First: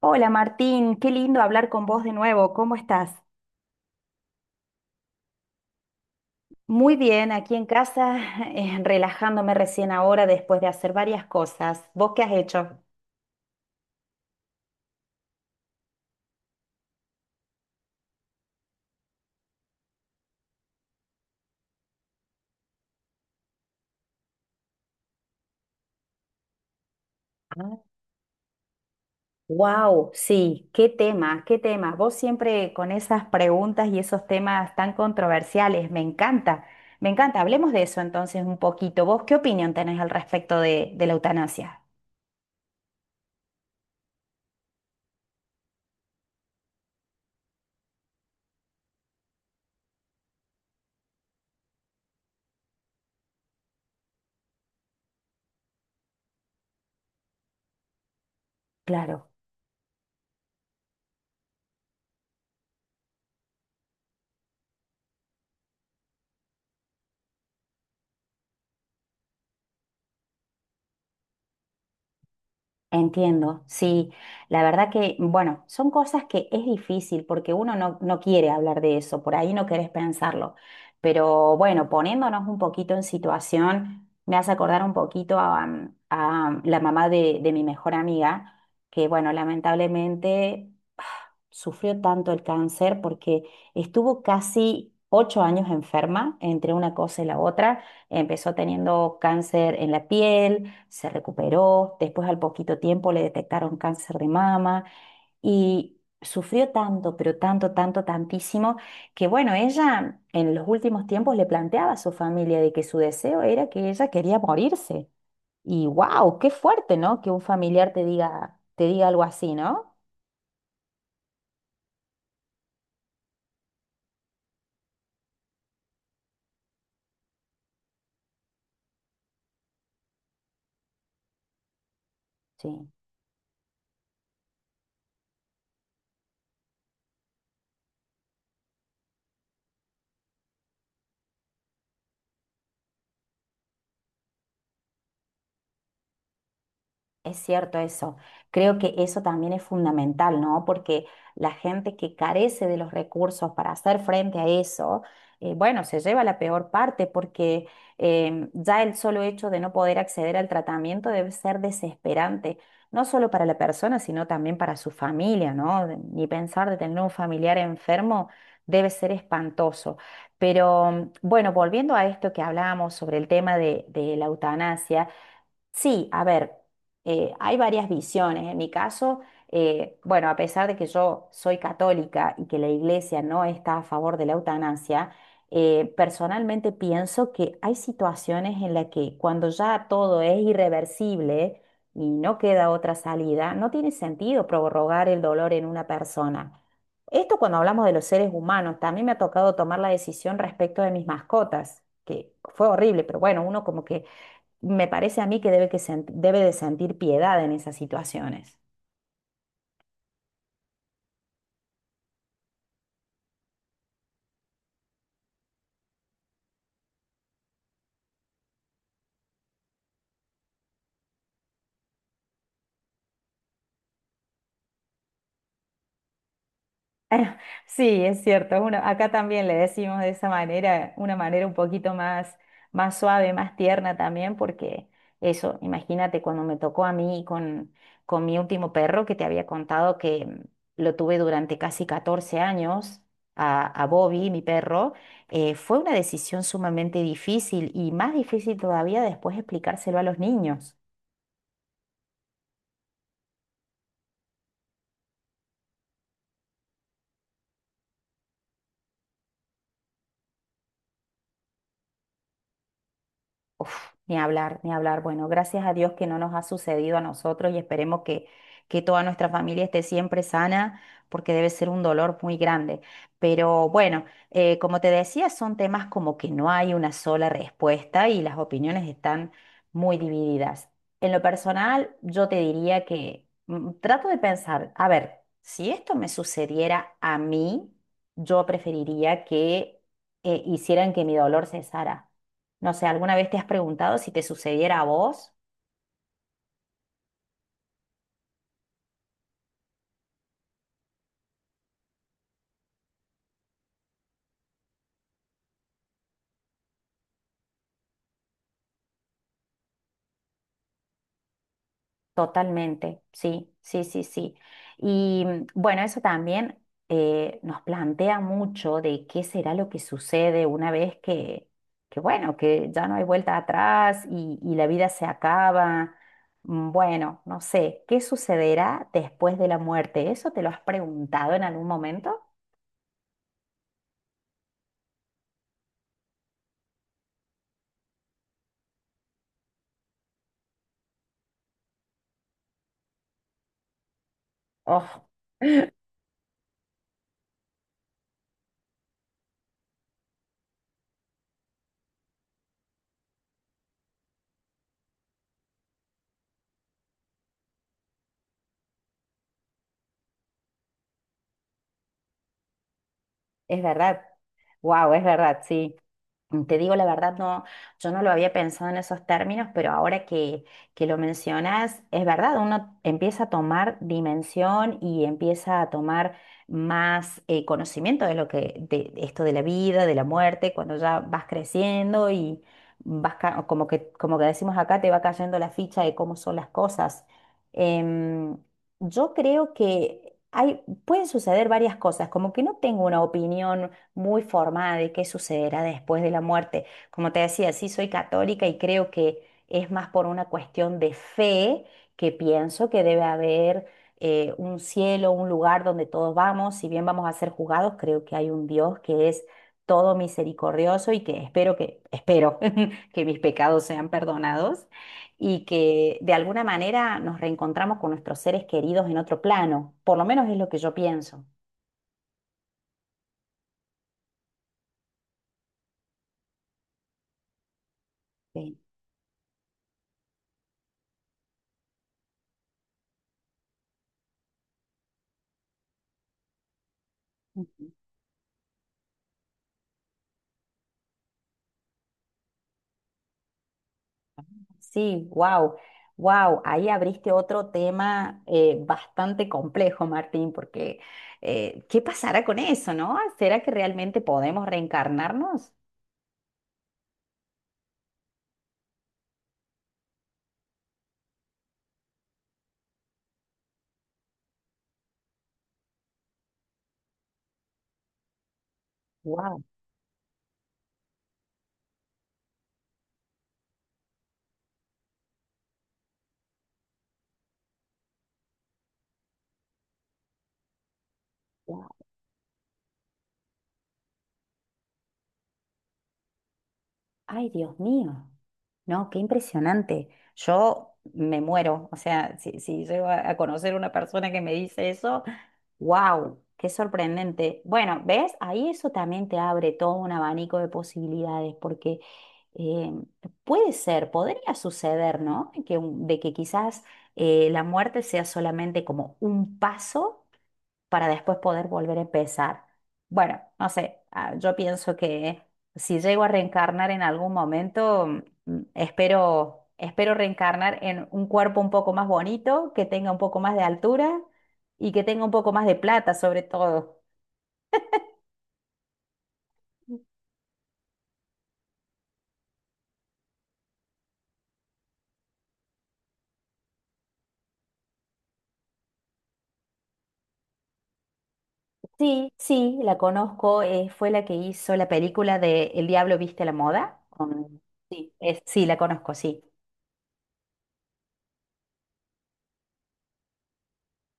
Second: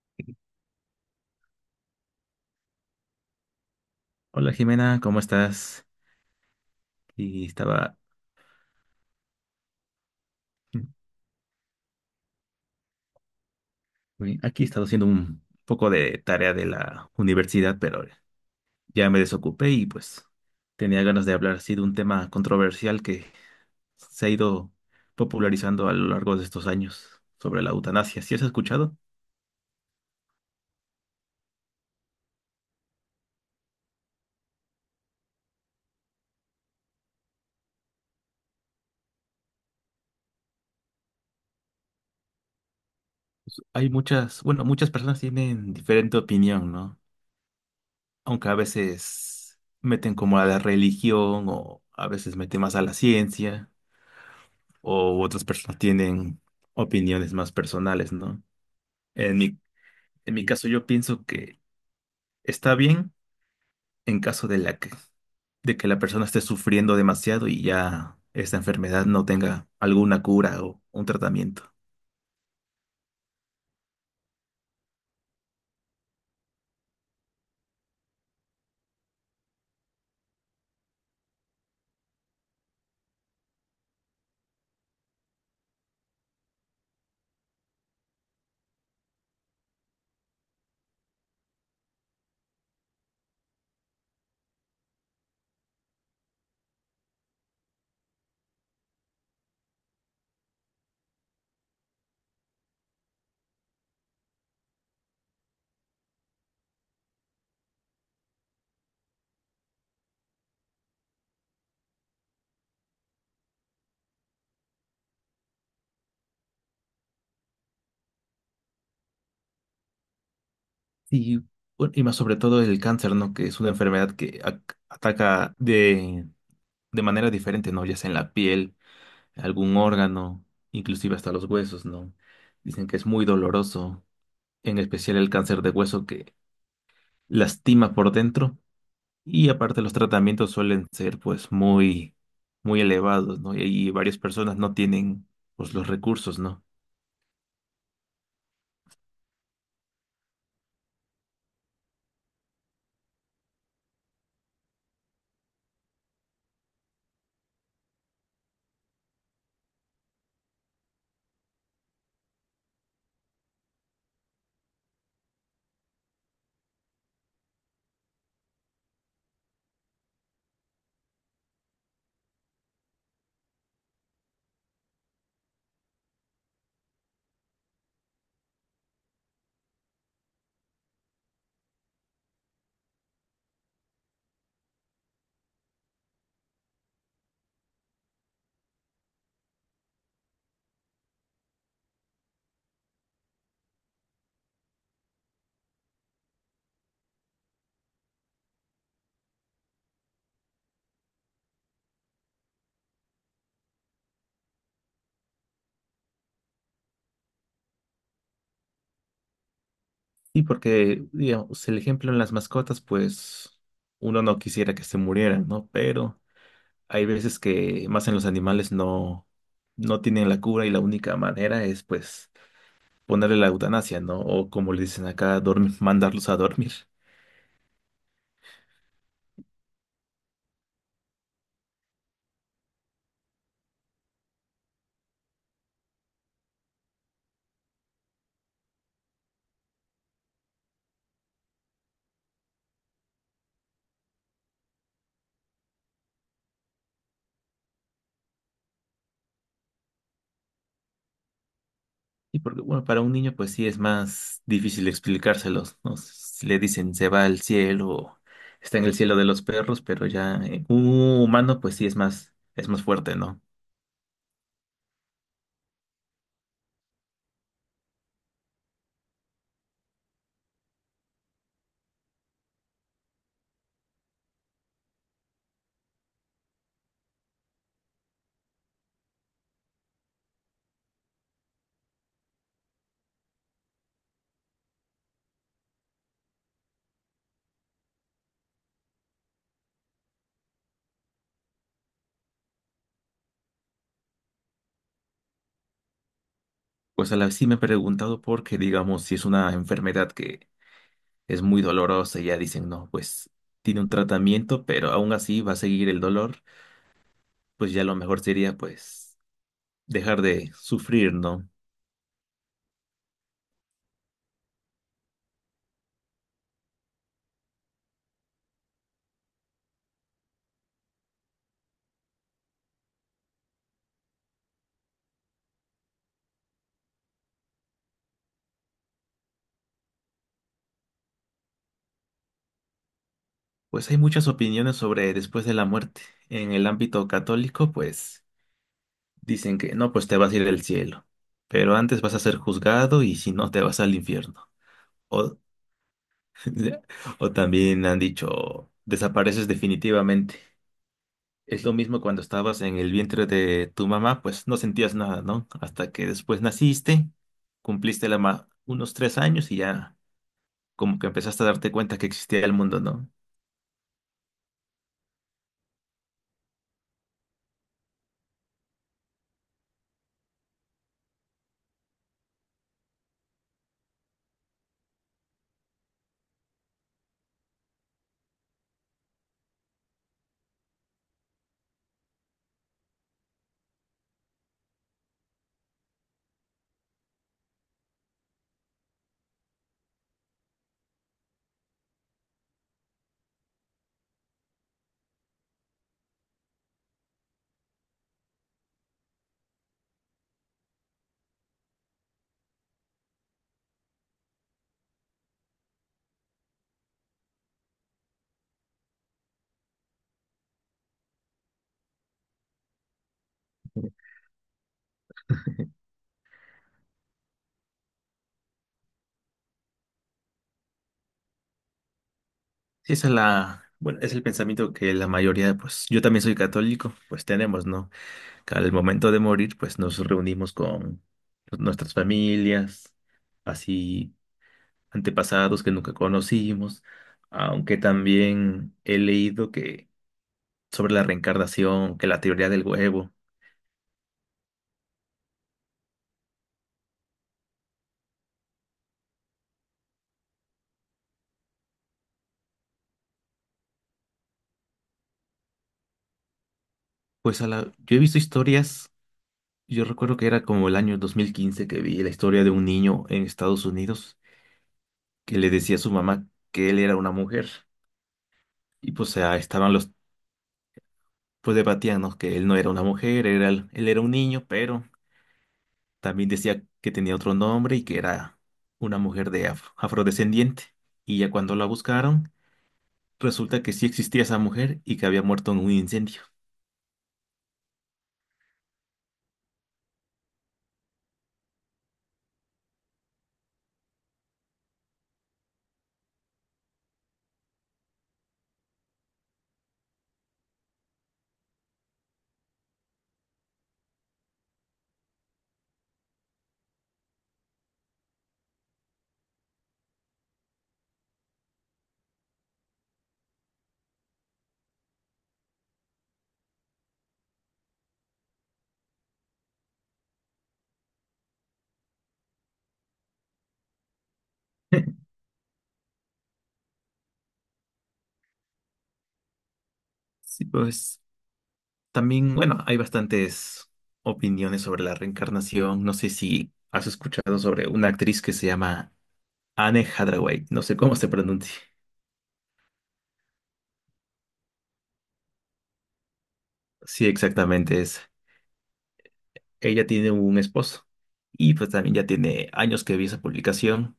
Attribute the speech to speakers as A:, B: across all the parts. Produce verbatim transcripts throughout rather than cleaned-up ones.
A: Hola Martín, qué lindo hablar con vos de nuevo. ¿Cómo estás?
B: Hola Jimena, ¿cómo estás?
A: Muy bien,
B: Y
A: aquí en
B: estaba
A: casa, eh, relajándome recién ahora después de hacer varias cosas. ¿Vos qué has hecho?
B: uy, aquí, he haciendo un poco de tarea de la universidad, pero ya me desocupé y pues tenía ganas de hablar así de un tema controversial que se ha ido popularizando a lo largo de estos años sobre la eutanasia. ¿Sí has escuchado?
A: Wow, sí, qué tema, qué tema. Vos siempre con esas preguntas y esos temas tan controversiales, me encanta, me encanta. Hablemos de eso entonces un poquito. ¿Vos qué opinión tenés al respecto de, de la eutanasia?
B: Pues, Hay muchas, bueno, muchas personas tienen diferente opinión, ¿no? Aunque a veces meten como a la religión o a veces meten más a la ciencia. O otras personas tienen opiniones más personales, ¿no?
A: Claro.
B: En mi, en mi caso, yo pienso que está bien en caso de la que, de que la persona esté sufriendo demasiado y ya esta enfermedad no tenga alguna cura o un tratamiento.
A: Entiendo, sí, la verdad que, bueno, son cosas que es difícil porque uno no, no quiere hablar de eso, por ahí no querés pensarlo, pero bueno, poniéndonos un poquito en situación, me hace acordar un poquito a, mm, a la mamá de, de mi mejor amiga, que bueno, lamentablemente sufrió tanto el cáncer porque estuvo casi ocho años enferma entre una cosa y la otra. Empezó teniendo cáncer en la piel, se recuperó, después al poquito tiempo le detectaron cáncer de mama y sufrió tanto, pero tanto, tanto, tantísimo, que bueno, ella en los últimos tiempos le planteaba a su familia de que su deseo era que ella quería morirse. Y wow, qué fuerte, ¿no? Que un familiar te diga, te diga algo así, ¿no?
B: Y, bueno, y más sobre todo el cáncer, ¿no? Que es una enfermedad que ac- ataca de, de manera diferente, ¿no? Ya sea en la piel, algún órgano, inclusive hasta los huesos, ¿no?
A: Sí.
B: Dicen que es muy doloroso, en especial el cáncer de hueso que lastima por dentro, y aparte los tratamientos suelen ser pues muy muy elevados, ¿no? Y ahí varias personas no tienen pues los recursos, ¿no?
A: Es cierto eso. Creo que eso también es fundamental, ¿no? Porque la gente que carece de los recursos para hacer frente a eso, eh, bueno, se lleva la peor parte porque em, ya el solo hecho de no poder acceder al tratamiento debe ser desesperante, no solo para la persona, sino también para su familia, ¿no? De- Ni pensar de tener un familiar enfermo debe ser espantoso. Pero mm, bueno, volviendo a esto que hablábamos sobre el tema de de la eutanasia. Sí, a ver, eh, hay varias visiones. En mi caso, eh, bueno, a pesar de que yo soy católica y que la iglesia no está a favor de la eutanasia, eh, personalmente pienso que hay situaciones en las que cuando ya todo es irreversible y no queda otra salida, no tiene sentido prorrogar el dolor en una persona. Esto cuando hablamos de los seres humanos, también me ha tocado tomar la decisión respecto de mis mascotas, que fue horrible, pero bueno, uno como que me parece a mí que debe, que sent- debe de sentir piedad en esas situaciones.
B: Y porque, digamos, el ejemplo en las mascotas, pues uno no quisiera que se murieran, ¿no? Pero hay veces que más en los animales no no tienen la cura y la única manera es pues ponerle la eutanasia, ¿no? O como le dicen acá, dormir, mandarlos a dormir.
A: Sí, es cierto. Uno, acá también le decimos de esa manera, una manera un poquito más, más suave, más tierna también, porque eso, imagínate cuando me tocó a mí con, con mi último perro que te había contado que mm, lo tuve durante casi catorce años. A, a Bobby, mi perro, eh, fue una decisión sumamente difícil y más difícil todavía después explicárselo a los niños.
B: Y porque, bueno, para un niño pues sí es más difícil explicárselos, ¿no? Si le dicen se va al cielo, está en el cielo de los perros, pero ya eh, un humano pues sí es más, es más fuerte, ¿no?
A: Uf, ni hablar, ni hablar. Bueno, gracias a Dios que no nos ha sucedido a nosotros y esperemos que, que toda nuestra familia esté siempre sana, porque debe ser un dolor muy grande. Pero bueno, eh, como te decía, son temas como que no hay una sola respuesta y las opiniones están muy divididas. En lo personal, yo te diría que mm, trato de pensar, a ver, si esto me sucediera a mí, yo preferiría que eh, hicieran que mi dolor cesara. No sé, ¿alguna vez te has preguntado si te sucediera a vos?
B: Pues a la vez sí me he preguntado porque, digamos, si es una enfermedad que es muy dolorosa y ya dicen, no, pues tiene un tratamiento, pero aún así va a seguir el dolor, pues ya lo mejor sería pues dejar de sufrir, ¿no?
A: Totalmente, sí, sí, sí, sí. Y mm, bueno, eso también eh, nos plantea mucho de qué será lo que sucede una vez que, que bueno, que ya no hay vuelta atrás y, y la vida se acaba. Mm, Bueno, no sé, ¿qué sucederá después de la muerte? ¿Eso te lo has preguntado en algún momento?
B: Pues hay muchas opiniones sobre después de la muerte. En el ámbito católico, pues... Dicen que no, pues te vas a ir al cielo, pero antes vas a ser juzgado y si no, te vas al infierno.
A: Oh,
B: O o también han dicho, desapareces definitivamente. Es lo mismo cuando estabas en el vientre de tu mamá, pues no sentías nada, ¿no? Hasta que después naciste, cumpliste la ma- unos tres años y ya como que empezaste a darte cuenta que existía el mundo, ¿no?
A: es verdad. Wow, es verdad, sí. Te digo la verdad, no, yo no lo había pensado en esos términos, pero ahora que, que lo mencionas, es verdad, uno empieza a tomar dimensión y empieza a tomar más eh, conocimiento de lo que, de esto de la vida, de la muerte, cuando ya vas creciendo y vas ca- como que, como que decimos acá, te va cayendo la ficha de cómo son las cosas. Em, yo creo que hay, pueden suceder varias cosas, como que no tengo una opinión muy formada de qué sucederá después de la muerte. Como te decía, sí soy católica y creo que es más por una cuestión de fe que pienso que debe haber eh, un cielo, un lugar donde todos vamos, si bien vamos a ser juzgados, creo que hay un Dios que es todo misericordioso y que espero que, espero que mis pecados sean perdonados y que de alguna manera nos reencontramos con nuestros seres queridos en otro plano. Por lo menos es lo que yo pienso.
B: Sí, esa es la, bueno, es el pensamiento que la mayoría, pues yo también soy católico, pues tenemos, ¿no?
A: Sí.
B: Al momento de morir, pues nos reunimos con nuestras familias, así antepasados que nunca conocimos, aunque también he leído que sobre la reencarnación, que la teoría del huevo,
A: Sí, wow, wow, ahí abriste otro tema eh, bastante complejo, Martín, porque eh, ¿qué pasará con eso, no? ¿Será que realmente podemos reencarnarnos?
B: pues a la, yo he visto historias, yo recuerdo que era como el año dos mil quince que vi la historia de un niño en Estados Unidos que le decía a su mamá que él era una mujer y pues ah,
A: Wow,
B: estaban los, pues debatían, ¿no? Que él no era una mujer, era, él era un niño, pero también decía que tenía otro nombre y que era una mujer de af- afrodescendiente. Y ya cuando la
A: wow,
B: buscaron, resulta que sí existía esa mujer y que había muerto en un incendio.
A: ay, Dios mío. No, qué impresionante. Yo me muero. O sea, si, si llego a a conocer una persona que me dice eso, wow, qué sorprendente. Bueno, ¿ves? Ahí eso también te abre todo un abanico de posibilidades, porque eh, puede ser, podría suceder, ¿no? Que, un- de que quizás eh, la muerte sea solamente como un paso para después poder volver a empezar. Bueno, no sé, ah, yo pienso que si llego a reencarnar en algún momento, mm, mm, espero, espero reencarnar en un cuerpo un poco más bonito, que tenga un poco más de altura y que tenga un poco más de plata, sobre todo.
B: Sí, pues también, bueno, hay bastantes opiniones sobre la reencarnación. ¿No sé si has escuchado sobre una actriz que se llama Anne Hathaway? No sé cómo se pronuncia.
A: Sí, sí, la conozco, eh, fue la que hizo la película de El Diablo Viste a la Moda.
B: Sí,
A: con-
B: exactamente
A: Sí,
B: es.
A: es- sí, la conozco, sí.
B: Ella tiene un esposo y pues también ya tiene años que vi esa publicación.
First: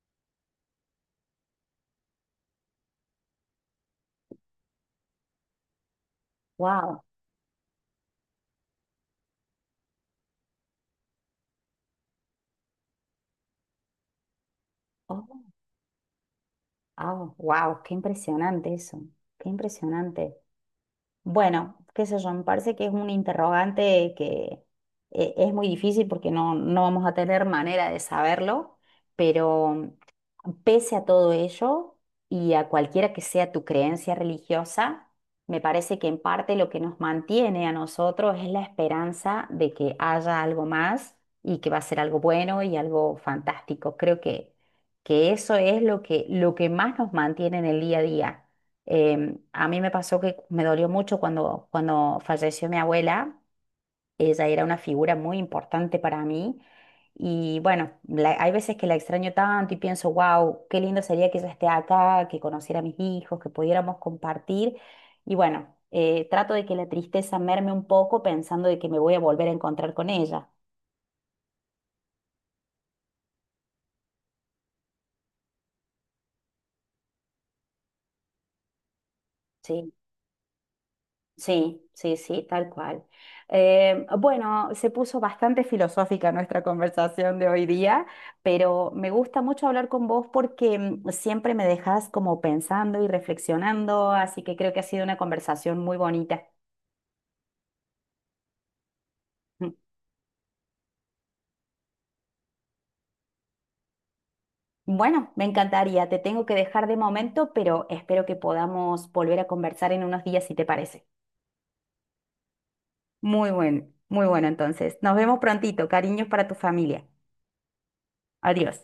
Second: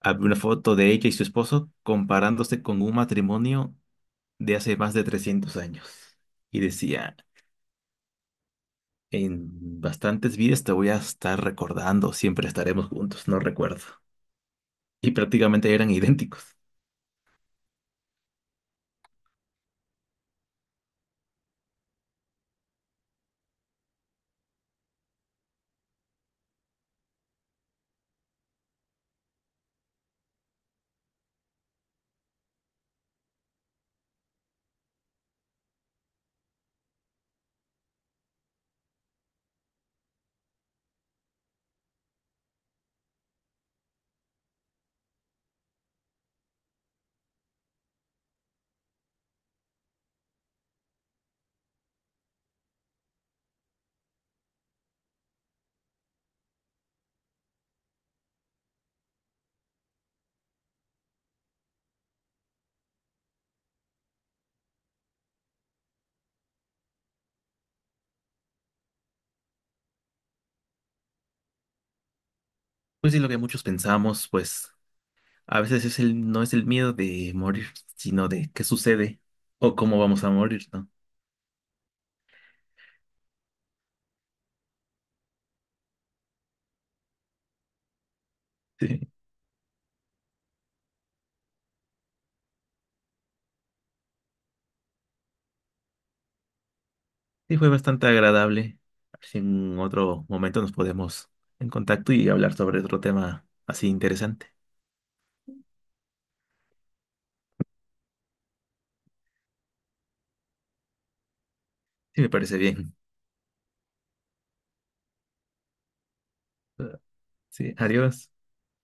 B: Había una foto de ella y su esposo comparándose con un matrimonio de hace más de trescientos años. Y
A: Wow,
B: decía, en bastantes vidas te voy a estar recordando, siempre estaremos juntos, no recuerdo. Y prácticamente eran idénticos.
A: wow, qué impresionante eso, qué impresionante. Bueno, qué sé yo, me parece que es un interrogante que eh, es muy difícil porque no, no vamos a tener manera de saberlo, pero pese a todo ello y a cualquiera que sea tu creencia religiosa, me parece que en parte lo que nos mantiene a nosotros es la esperanza de que haya algo más y que va a ser algo bueno y algo fantástico. Creo que, que eso es lo que, lo que más nos mantiene en el día a día. Em, a mí me pasó que me dolió mucho cuando, cuando falleció mi abuela. Ella era una figura muy importante para mí. Y bueno, la- hay veces que la extraño tanto y pienso, wow, qué lindo sería que ella esté acá, que conociera a mis hijos, que pudiéramos compartir. Y bueno, eh, trato de que la tristeza merme un poco pensando de que me voy a volver a encontrar con ella.
B: Pues sí, lo que muchos pensamos, pues a veces es el, no es el miedo de morir, sino de qué sucede o
A: ¿Sí?
B: cómo vamos a morir, ¿no?
A: Sí, sí, sí, tal cual. Eh, bueno, se puso bastante filosófica nuestra conversación de hoy día, pero
B: Sí,
A: me gusta mucho hablar con vos porque mm, siempre me dejas como pensando y reflexionando, así que creo que ha sido una conversación muy bonita.
B: sí fue bastante agradable. A ver si
A: Mm.
B: en otro momento nos podemos en contacto y hablar sobre otro tema así interesante.
A: Bueno, me encantaría, te tengo que dejar de momento, pero espero que podamos volver a conversar en unos días si te parece.
B: Sí, me parece bien.
A: Muy bueno, muy bueno entonces. Nos vemos prontito, cariños para tu familia.
B: Sí, adiós.
A: Adiós.